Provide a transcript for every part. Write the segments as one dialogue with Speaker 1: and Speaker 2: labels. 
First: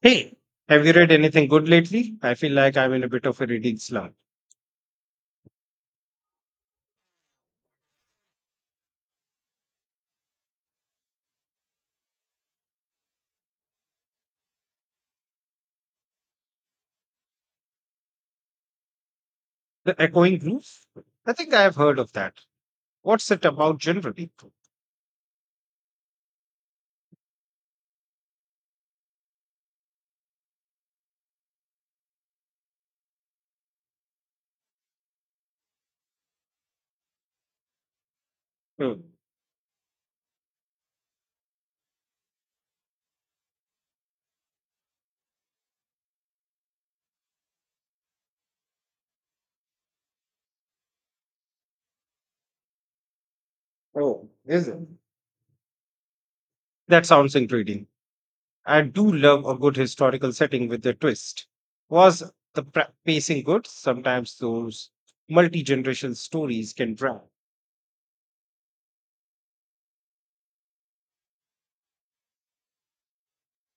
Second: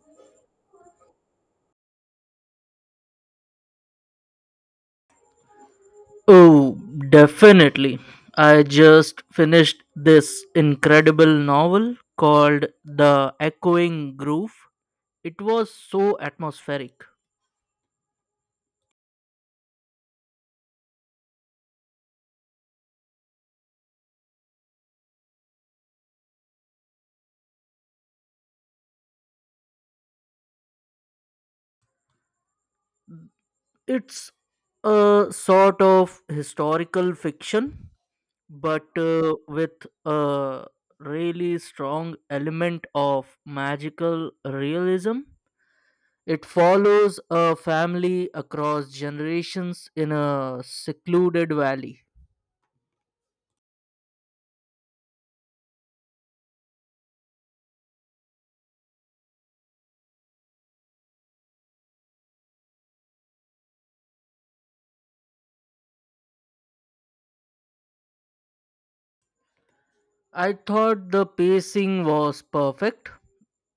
Speaker 1: Hey, have you read anything good lately? I feel like I'm in a bit of a reading slump.
Speaker 2: Oh, definitely. I just finished this incredible novel called The Echoing Groove. It was so atmospheric.
Speaker 1: The Echoing Groove? I think I have heard of that. What's it about generally?
Speaker 2: It's a sort of historical fiction, but
Speaker 1: Hmm.
Speaker 2: with a really strong element of magical realism. It follows a family across generations in a secluded valley.
Speaker 1: Oh, is it? That sounds intriguing. I do love a good historical setting with a twist. Was the pacing good? Sometimes those multi generation stories can drag.
Speaker 2: I thought the pacing was perfect.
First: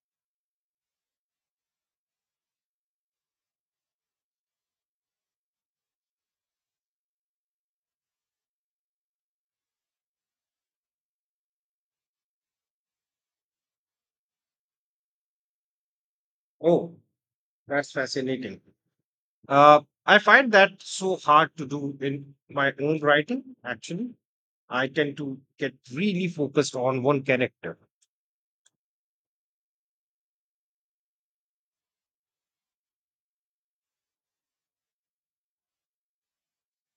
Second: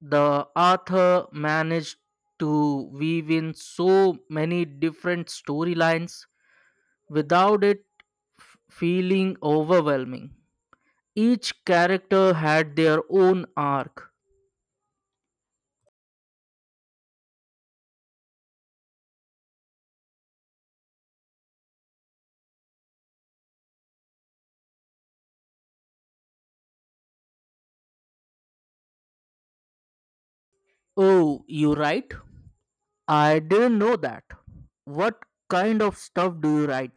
Speaker 2: The author managed to weave in so many different storylines without it feeling overwhelming. Each character had their own arc.
Speaker 1: Oh, that's fascinating. Uh, I find that so hard to do in my own writing, actually. I tend to get really focused on one character,
Speaker 2: Oh, you write? I didn't know that. What kind of stuff do you write?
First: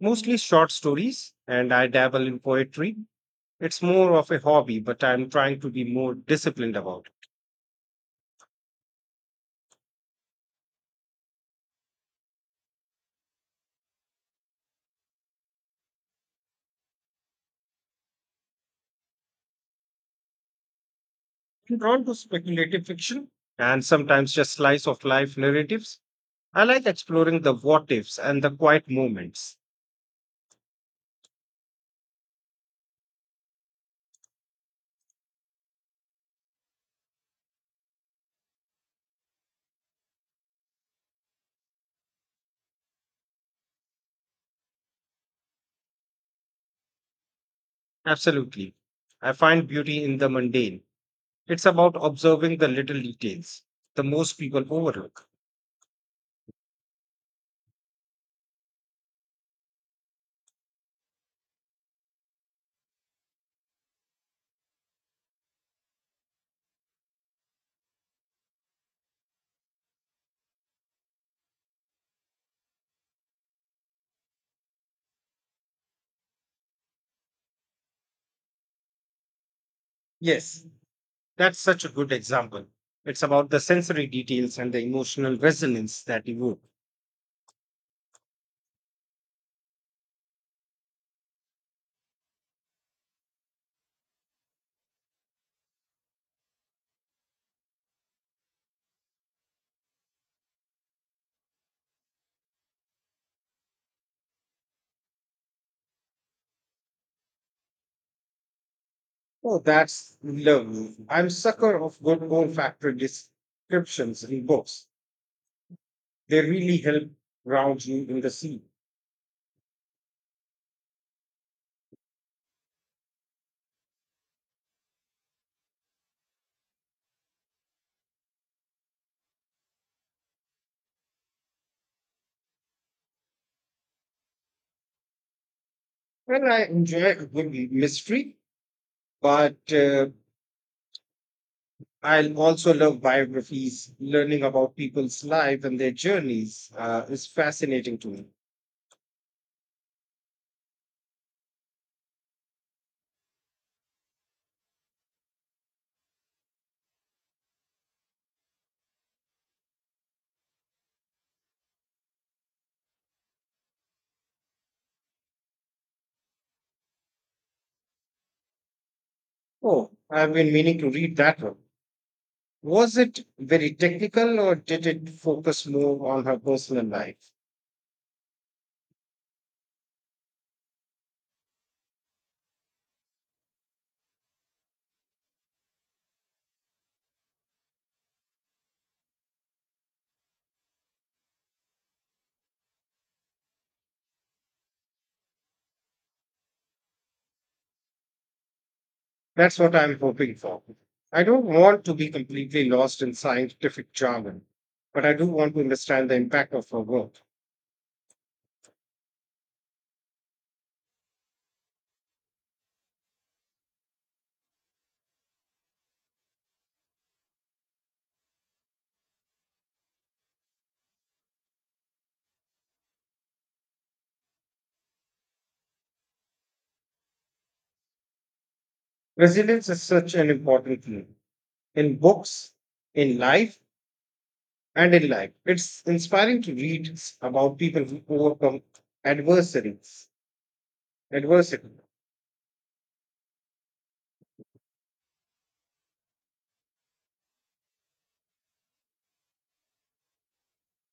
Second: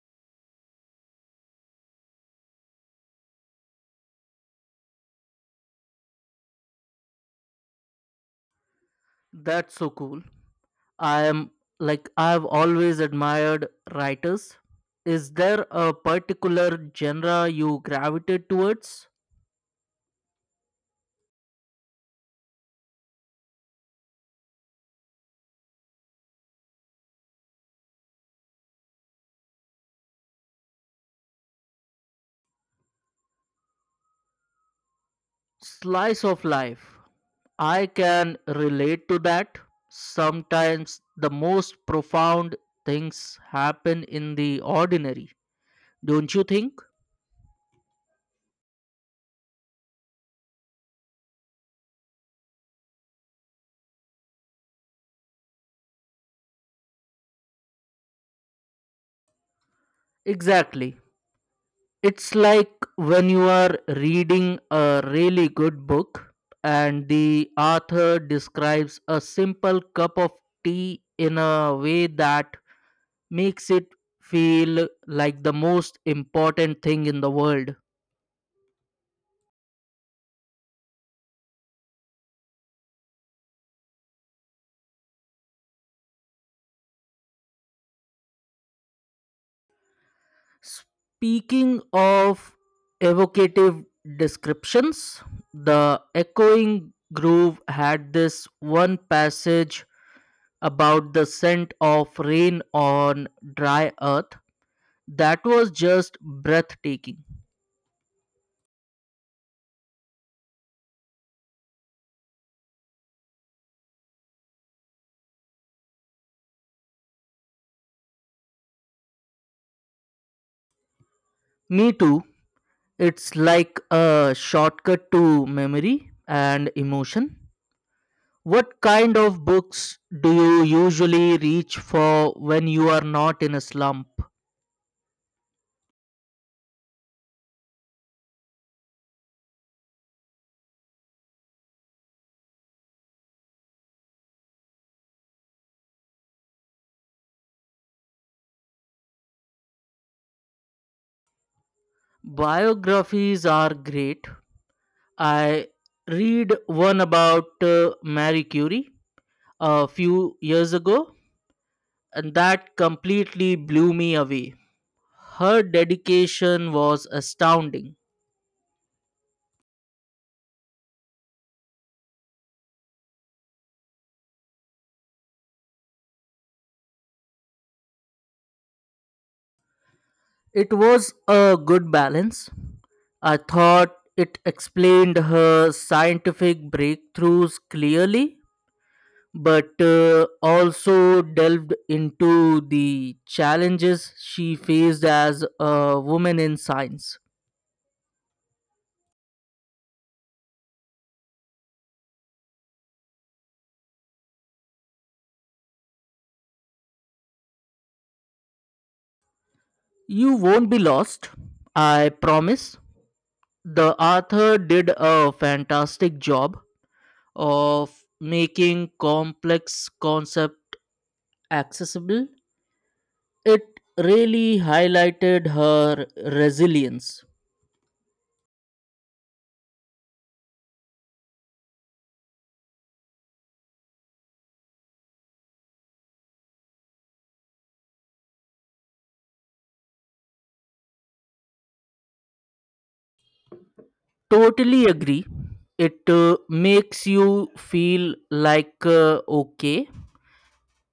Speaker 1: mostly short stories, and I dabble in poetry. It's more of a hobby, but I'm trying to be more disciplined about it.
Speaker 2: That's so cool. I am like I've always admired writers. Is there a particular genre you gravitate towards?
Speaker 1: I'm drawn to speculative fiction and sometimes just slice of life narratives. I like exploring the what ifs and the quiet moments.
Speaker 2: Slice of life. I can relate to that. Sometimes the most profound things happen in the ordinary, don't you think?
Speaker 1: Absolutely. I find beauty in the mundane. It's about observing the little details, the most people overlook.
Speaker 2: Exactly. It's like when you are reading a really good book and the author describes a simple cup of tea in a way that makes it feel like the most important thing in the world.
Speaker 1: Yes, that's such a good example. It's about the sensory details and the emotional resonance that evoke.
Speaker 2: Speaking of evocative descriptions, The Echoing Groove had this one passage about the scent of rain on dry earth that was just breathtaking.
Speaker 1: Oh, that's lovely. I'm sucker of good olfactory descriptions in books. They really help ground you in the sea.
Speaker 2: Me too. It's like a shortcut to memory and emotion. What kind of books do you usually reach for when you are not in a slump?
Speaker 1: Well, I enjoy a good mystery, but I also love biographies. Learning about people's lives and their journeys is fascinating to me.
Speaker 2: Biographies are great. I read one about Marie Curie a few years ago, and that completely blew me away. Her dedication was astounding.
Speaker 1: Oh, I've been meaning to read that one. Was it very technical or did it focus more on her personal life?
Speaker 2: It was a good balance. I thought it explained her scientific breakthroughs clearly, but also delved into the challenges she faced as a woman in science.
Speaker 1: That's what I'm hoping for. I don't want to be completely lost in scientific jargon, but I do want to understand the impact of her work.
Speaker 2: You won't be lost, I promise. The author did a fantastic job of making complex concept accessible. It really highlighted her resilience.
Speaker 1: Resilience is such an important thing in books, in life, and in life. It's inspiring to read about people who overcome adversaries. Adversity,
Speaker 2: Totally agree. It makes you feel like, okay,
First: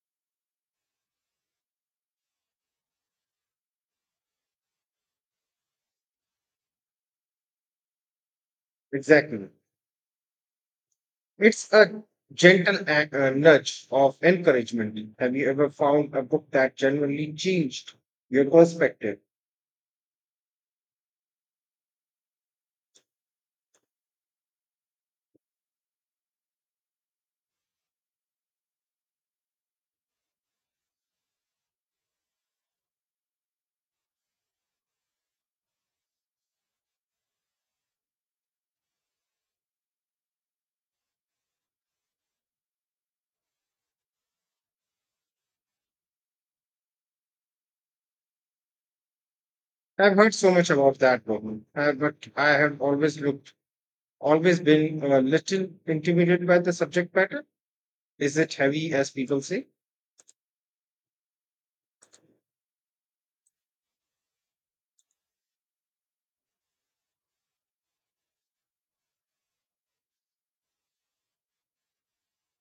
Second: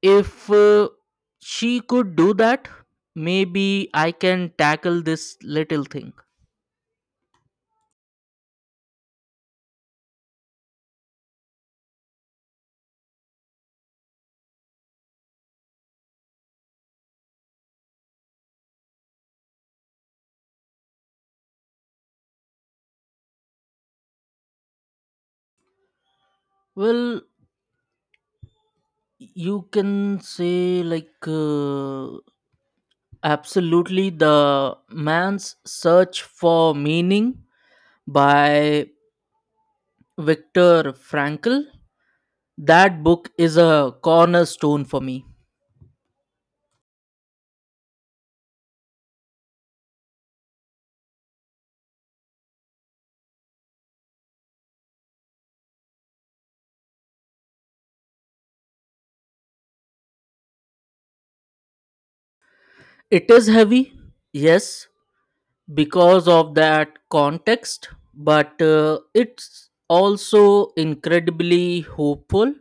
Speaker 2: if she could do that, maybe I can tackle this little thing.
Speaker 1: exactly. It's a gentle nudge of encouragement. Have you ever found a book that genuinely changed your perspective?
Speaker 2: Well, you can say, like, absolutely. The Man's Search for Meaning by Viktor Frankl. That book is a cornerstone for me.
Speaker 1: I've heard so much about that book, but I have always looked, always been a little intimidated by the subject matter. Is it heavy, as people say?
Speaker 2: It is heavy, yes, because of that context, but it's also incredibly hopeful.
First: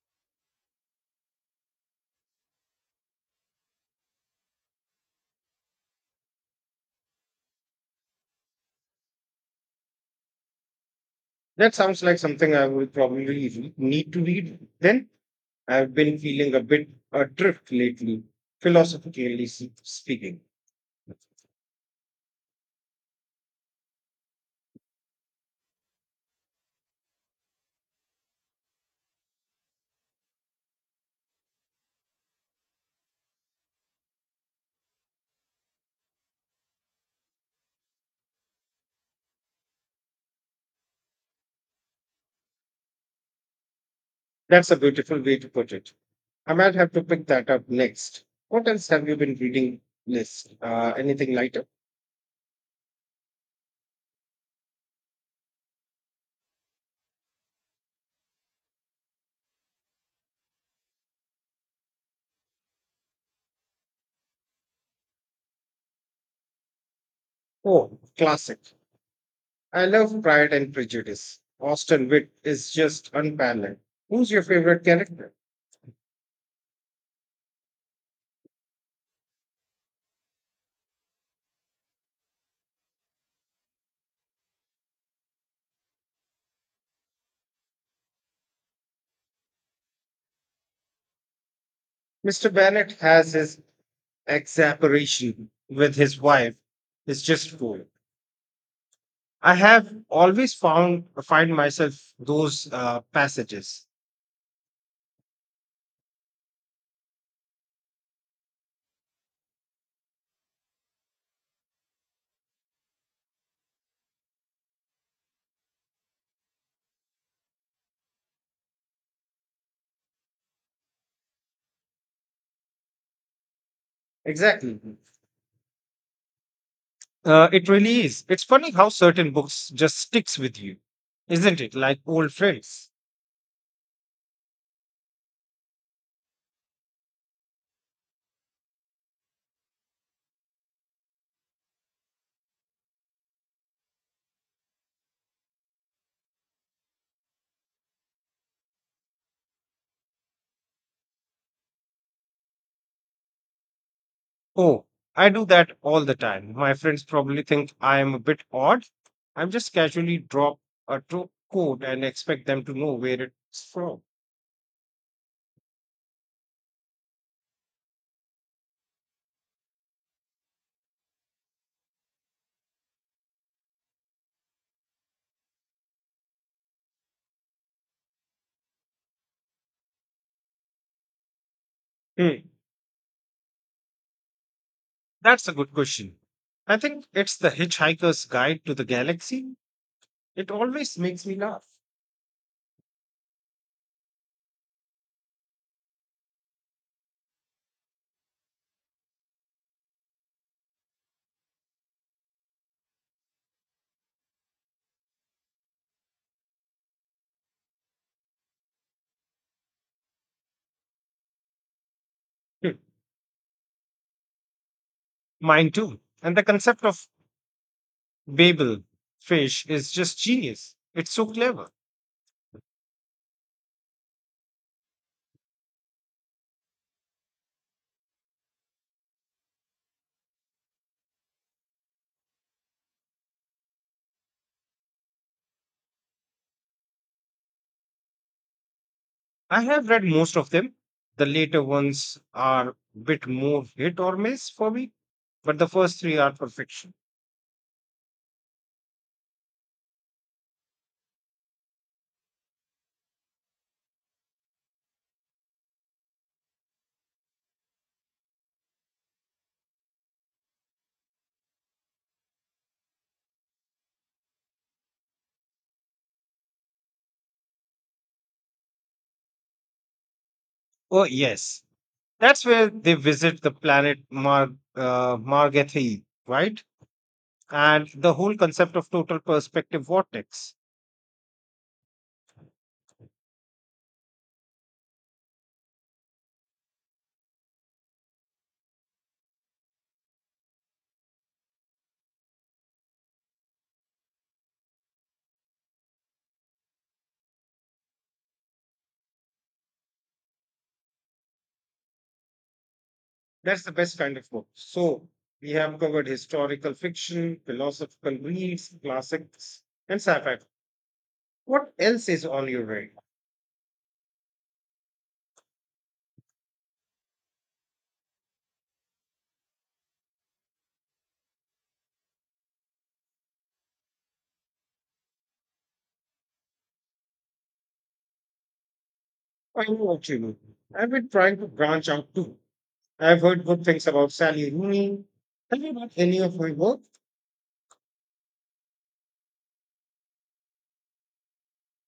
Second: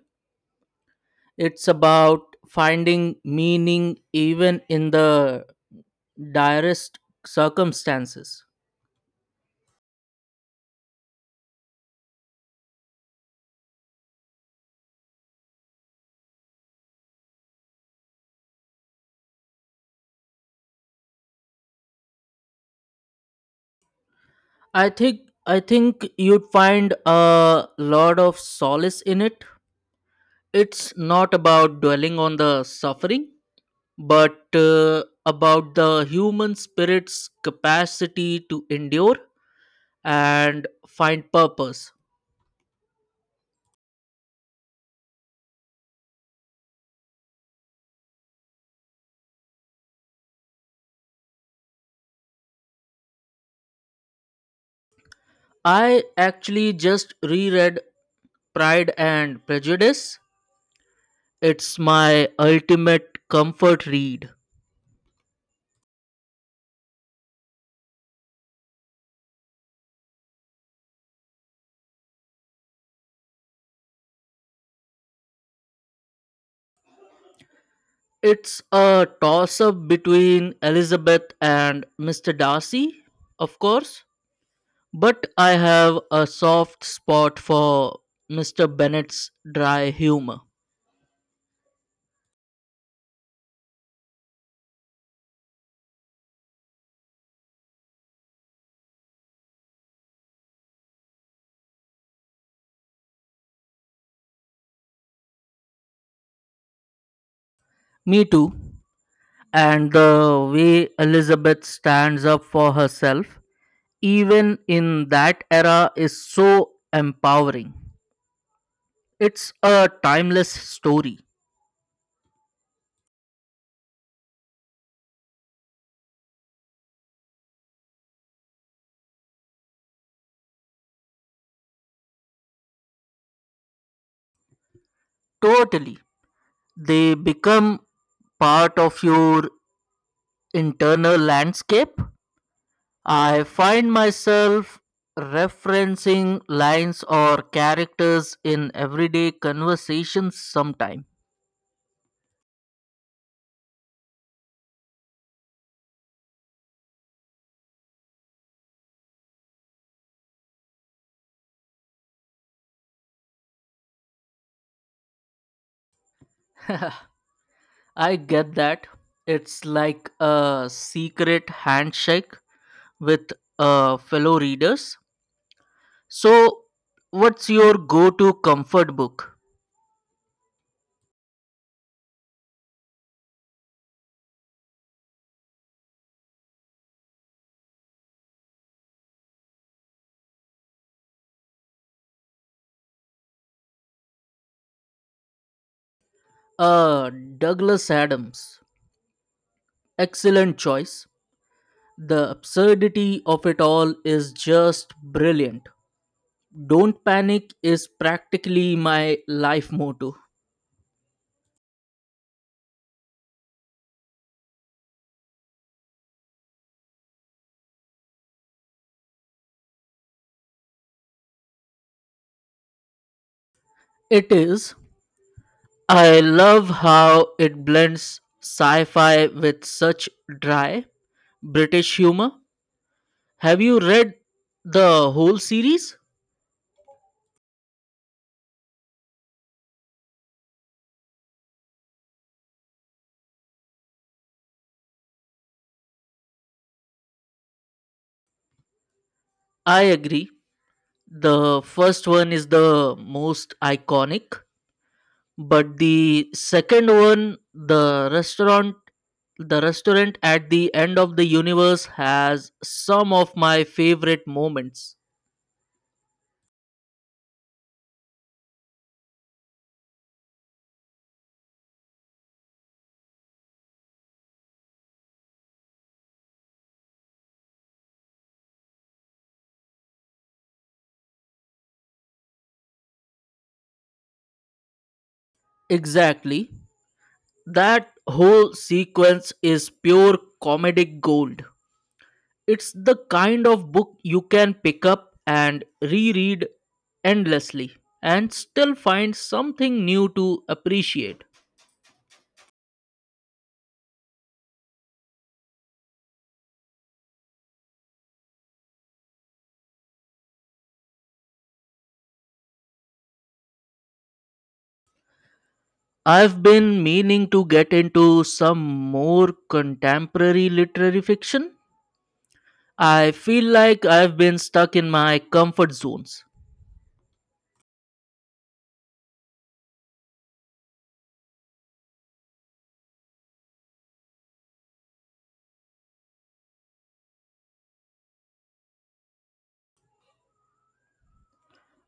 Speaker 2: It's about finding meaning even in the direst circumstances.
Speaker 1: That sounds like something I would probably need to read then. I've been feeling a bit adrift lately, philosophically speaking.
Speaker 2: I think you'd find a lot of solace in it. It's not about dwelling on the suffering, but about the human spirit's capacity to endure and find purpose.
Speaker 1: That's a beautiful way to put it. I might have to pick that up next. What else have you been reading, Liz? Anything lighter?
Speaker 2: I actually just reread Pride and Prejudice. It's my ultimate comfort read.
Speaker 1: Oh, classic. I love Pride and Prejudice. Austin Witt is just unparalleled. Who's your favorite character?
Speaker 2: It's a toss up between Elizabeth and Mr. Darcy, of course, but I have a soft spot for Mr. Bennet's dry humor.
Speaker 1: Mr. Bennett has his exasperation with his wife. It's just cool. I have always found find myself those passages.
Speaker 2: Me too. And the way Elizabeth stands up for herself, even in that era, is so empowering. It's a timeless story.
Speaker 1: Exactly. It really is. It's funny how certain books just sticks with you, isn't it? Like old friends.
Speaker 2: Totally. They become part of your internal landscape. I find myself referencing lines or characters in everyday conversations sometime.
Speaker 1: Oh, I do that all the time. My friends probably think I am a bit odd. I'm just casually drop a quote and expect them to know where it's from.
Speaker 2: I get that. It's like a secret handshake with fellow readers. So, what's your go to comfort book?
Speaker 1: Hmm. That's a good question. I think it's The Hitchhiker's Guide to the Galaxy. It always makes me laugh.
Speaker 2: Uh, Douglas Adams. Excellent choice. The absurdity of it all is just brilliant. Don't panic is practically my life motto.
Speaker 1: Hmm, mine too. And the concept of Babel fish is just genius. It's so clever.
Speaker 2: It is. I love how it blends sci fi with such dry British humor. Have you read the whole series?
Speaker 1: I have read most of them. The later ones are a bit more hit or miss for me, but the first three are perfection.
Speaker 2: I agree. The first one is the most iconic, but the second one, the restaurant at the end of the universe has some of my favorite moments.
Speaker 1: Oh, yes. That's where they visit the planet Margathy, right? And the whole concept of total perspective vortex.
Speaker 2: Exactly. That whole sequence is pure comedic gold. It's the kind of book you can pick up and reread endlessly and still find something new to appreciate.
Speaker 1: That's the best kind of book. So we have covered historical fiction, philosophical reads, classics, and sci-fi. What else is on your radar?
Speaker 2: I've been meaning to get into some more contemporary literary fiction. I feel like I've been stuck in my comfort zones.
Speaker 1: I know what you mean. I've been trying to branch out too. I've heard good things about Sally Rooney. Have you read any of her work?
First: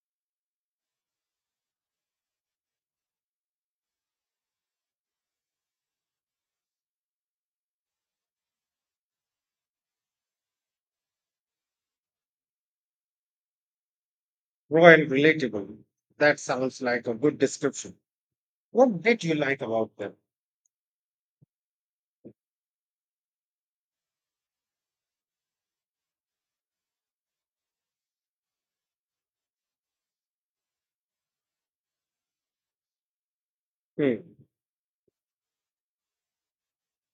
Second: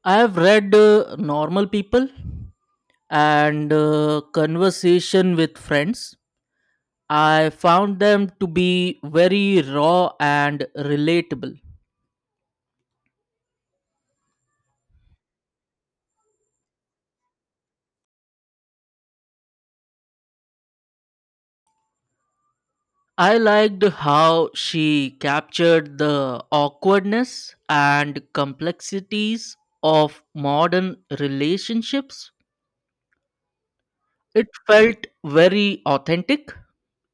Speaker 2: I've read Normal People and Conversation with Friends. I found them to be very raw and relatable.
Speaker 1: Raw and relatable. That sounds like a good description. What did you like about them?
Speaker 2: I liked how she captured the awkwardness and complexities of modern relationships.
Speaker 1: Hmm,
Speaker 2: It felt very authentic,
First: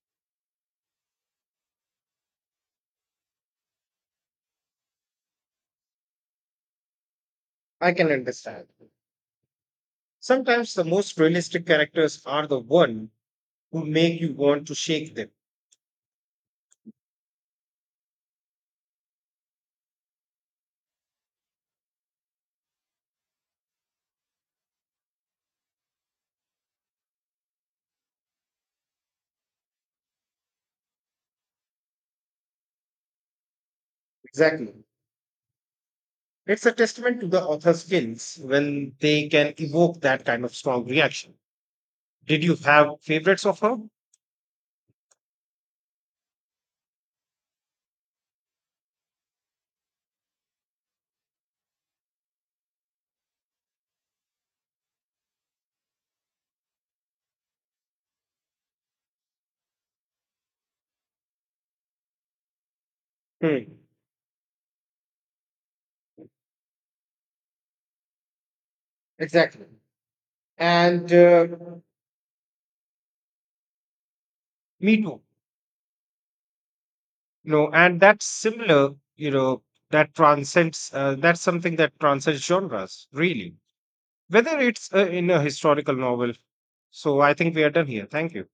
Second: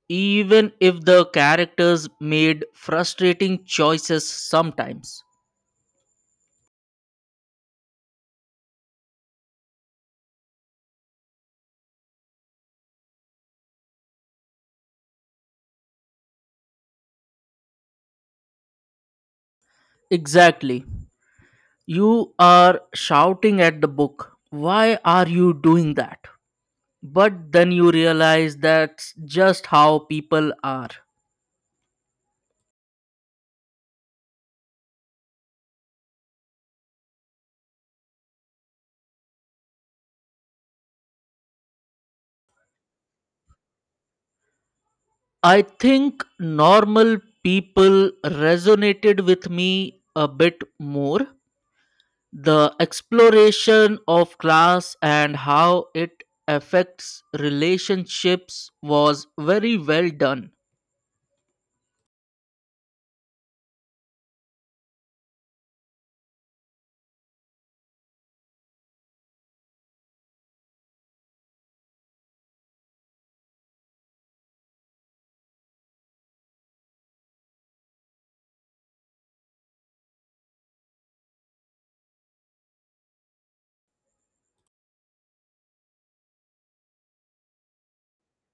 Speaker 2: even if the characters made frustrating choices sometimes.
Speaker 1: I can understand. Sometimes the most realistic characters are the one who make you want to shake them.
Speaker 2: Exactly. You are shouting at the book, why are you doing that? But then you realize that's just how people are.
Speaker 1: Exactly. It's a testament to the author's skills when they can evoke that kind of strong reaction. Did you have favorites of her?
Speaker 2: I think Normal People resonated with me a bit more. The exploration of class and how it affects relationships was very well done.
Speaker 1: Hmm, exactly. And me too. No, and that's similar, you know, that that's something that transcends genres, really. Whether it's in a historical novel. So I think we are done here. Thank you.